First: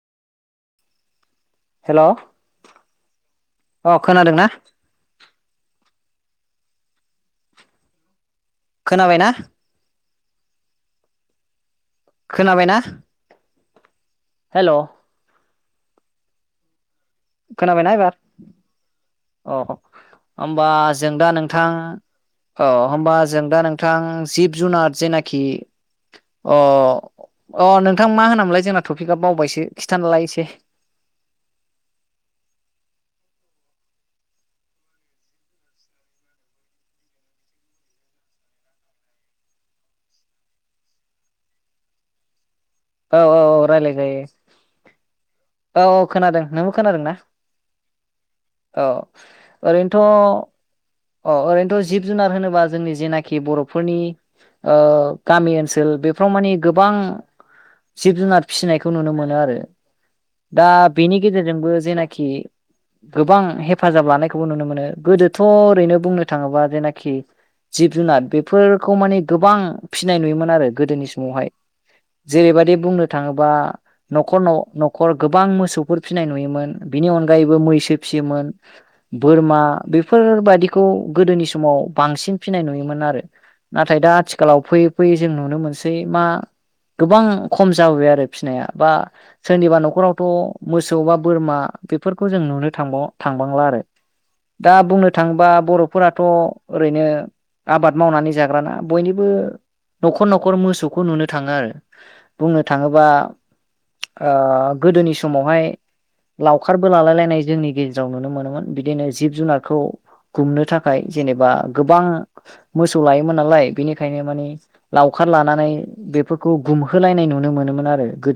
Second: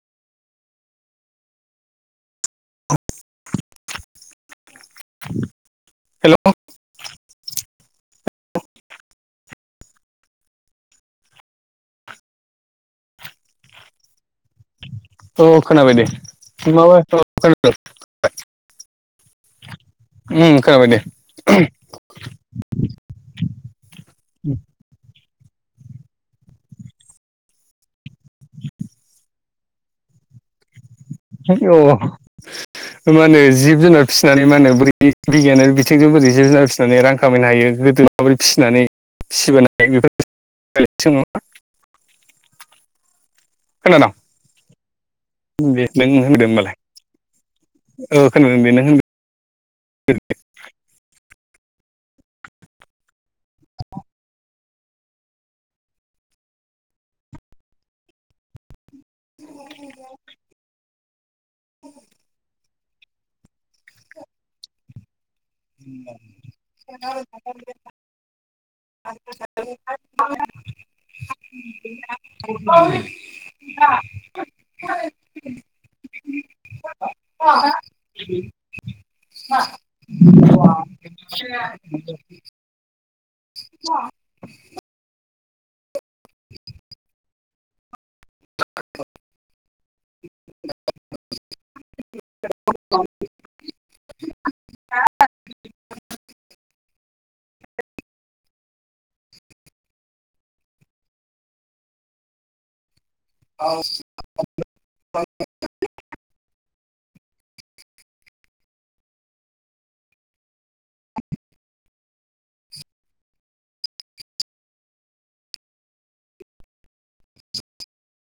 Hello अ खोनादों ना हेलौ खोनाबायना खोनाबायना हेलौ औ खोनाबाय दे न माबाय [unintelligible] खोनाबायना एबार अ होमबा खोनाबाय दे जों दा नोंथां औ होमबा जों दा नोंथां जिब जुनार जेनाखि अ' अ नोंथां मा होनामोनलाय जोंना थफिकआ बावबायसो खिथानलाय एसे औ [inaudible] होनबा नै जिब जुनार फिसिनानै मा होन बोरै बिगियानारि बिथिंजों बोरै जिब जुनार फिसिनानै रां खामायनो हायो। गोदो माबोरै फिसिनानै फिसिबोनाय बेफोरनि सोमोन्दै लायरायसै नङा औ औ औ रायलाय खोनादों जायो दे औ औ नों खोनादों होनदों नोंबो होमबालाय खोनादों ना औ खोनादों दे नों होन औ ओरैनोथ' अ ओरैनोथ' जिब जुनार होनोबा जोंनि जेनाखि बर'फोरनि गामि ओनसोल बेफ्राव मानिे गोबां जिब जुनार फिसिनायखौ खौ नुनो मोनो आरो दा बेनि गेजेरजोंबो जेनाखि गोबां हेफाजाब लानायखौबो नुनो मोनो गोदो थ' ओरैनो बुंनो थांङोब्ला जेनाखि जिब जुनार बेफोरखौ मानिे गोबां फिसिनाय नुयोमोन आरो गोदोनि समावहाय जेरैबायदि बुंनो थांङोबा न'खर न'खर गोबां मोसौफोर फिनाय नुयोमोन बिनि अनगायै बो मैसो फियोमोन बोरमा बादिखौ गोदोनि समाव बांसिन फिसिनाय नुयोमोन आरो नाथाय दा आथिखालाव फैयै फैयै जों नुनो मोनसै मा गोबां खम जाबोबाय आरो फिसिनाया बा सोरनिबा नखर दाथ' मोसौ बा बोरमा बेफोरखौ जों नुनो थांवा थांबांला आरो दा बुंनो थांङोबा बर'फोराथ' ओरैनो आबाद मावनानै जाग्राना बयनिबो न'खर न'खर मोसौखौ नुनो थांङो आरो बुंनो थांङोबा ओ गोदोनि समावहाय लावखार बो लालाय लायनाय जोंनि गेजेराव नुनो मोनोमोन बिदिनो जिब जुनारखौ गुमनो थाखाय जेनेबा गोबां मोसौ लायोमोन नालाय बेनिखायनो मानिे लावखार लानानै बेफोर खौ गुमहोलायनाय नुनो मोनोमोन आरो गो-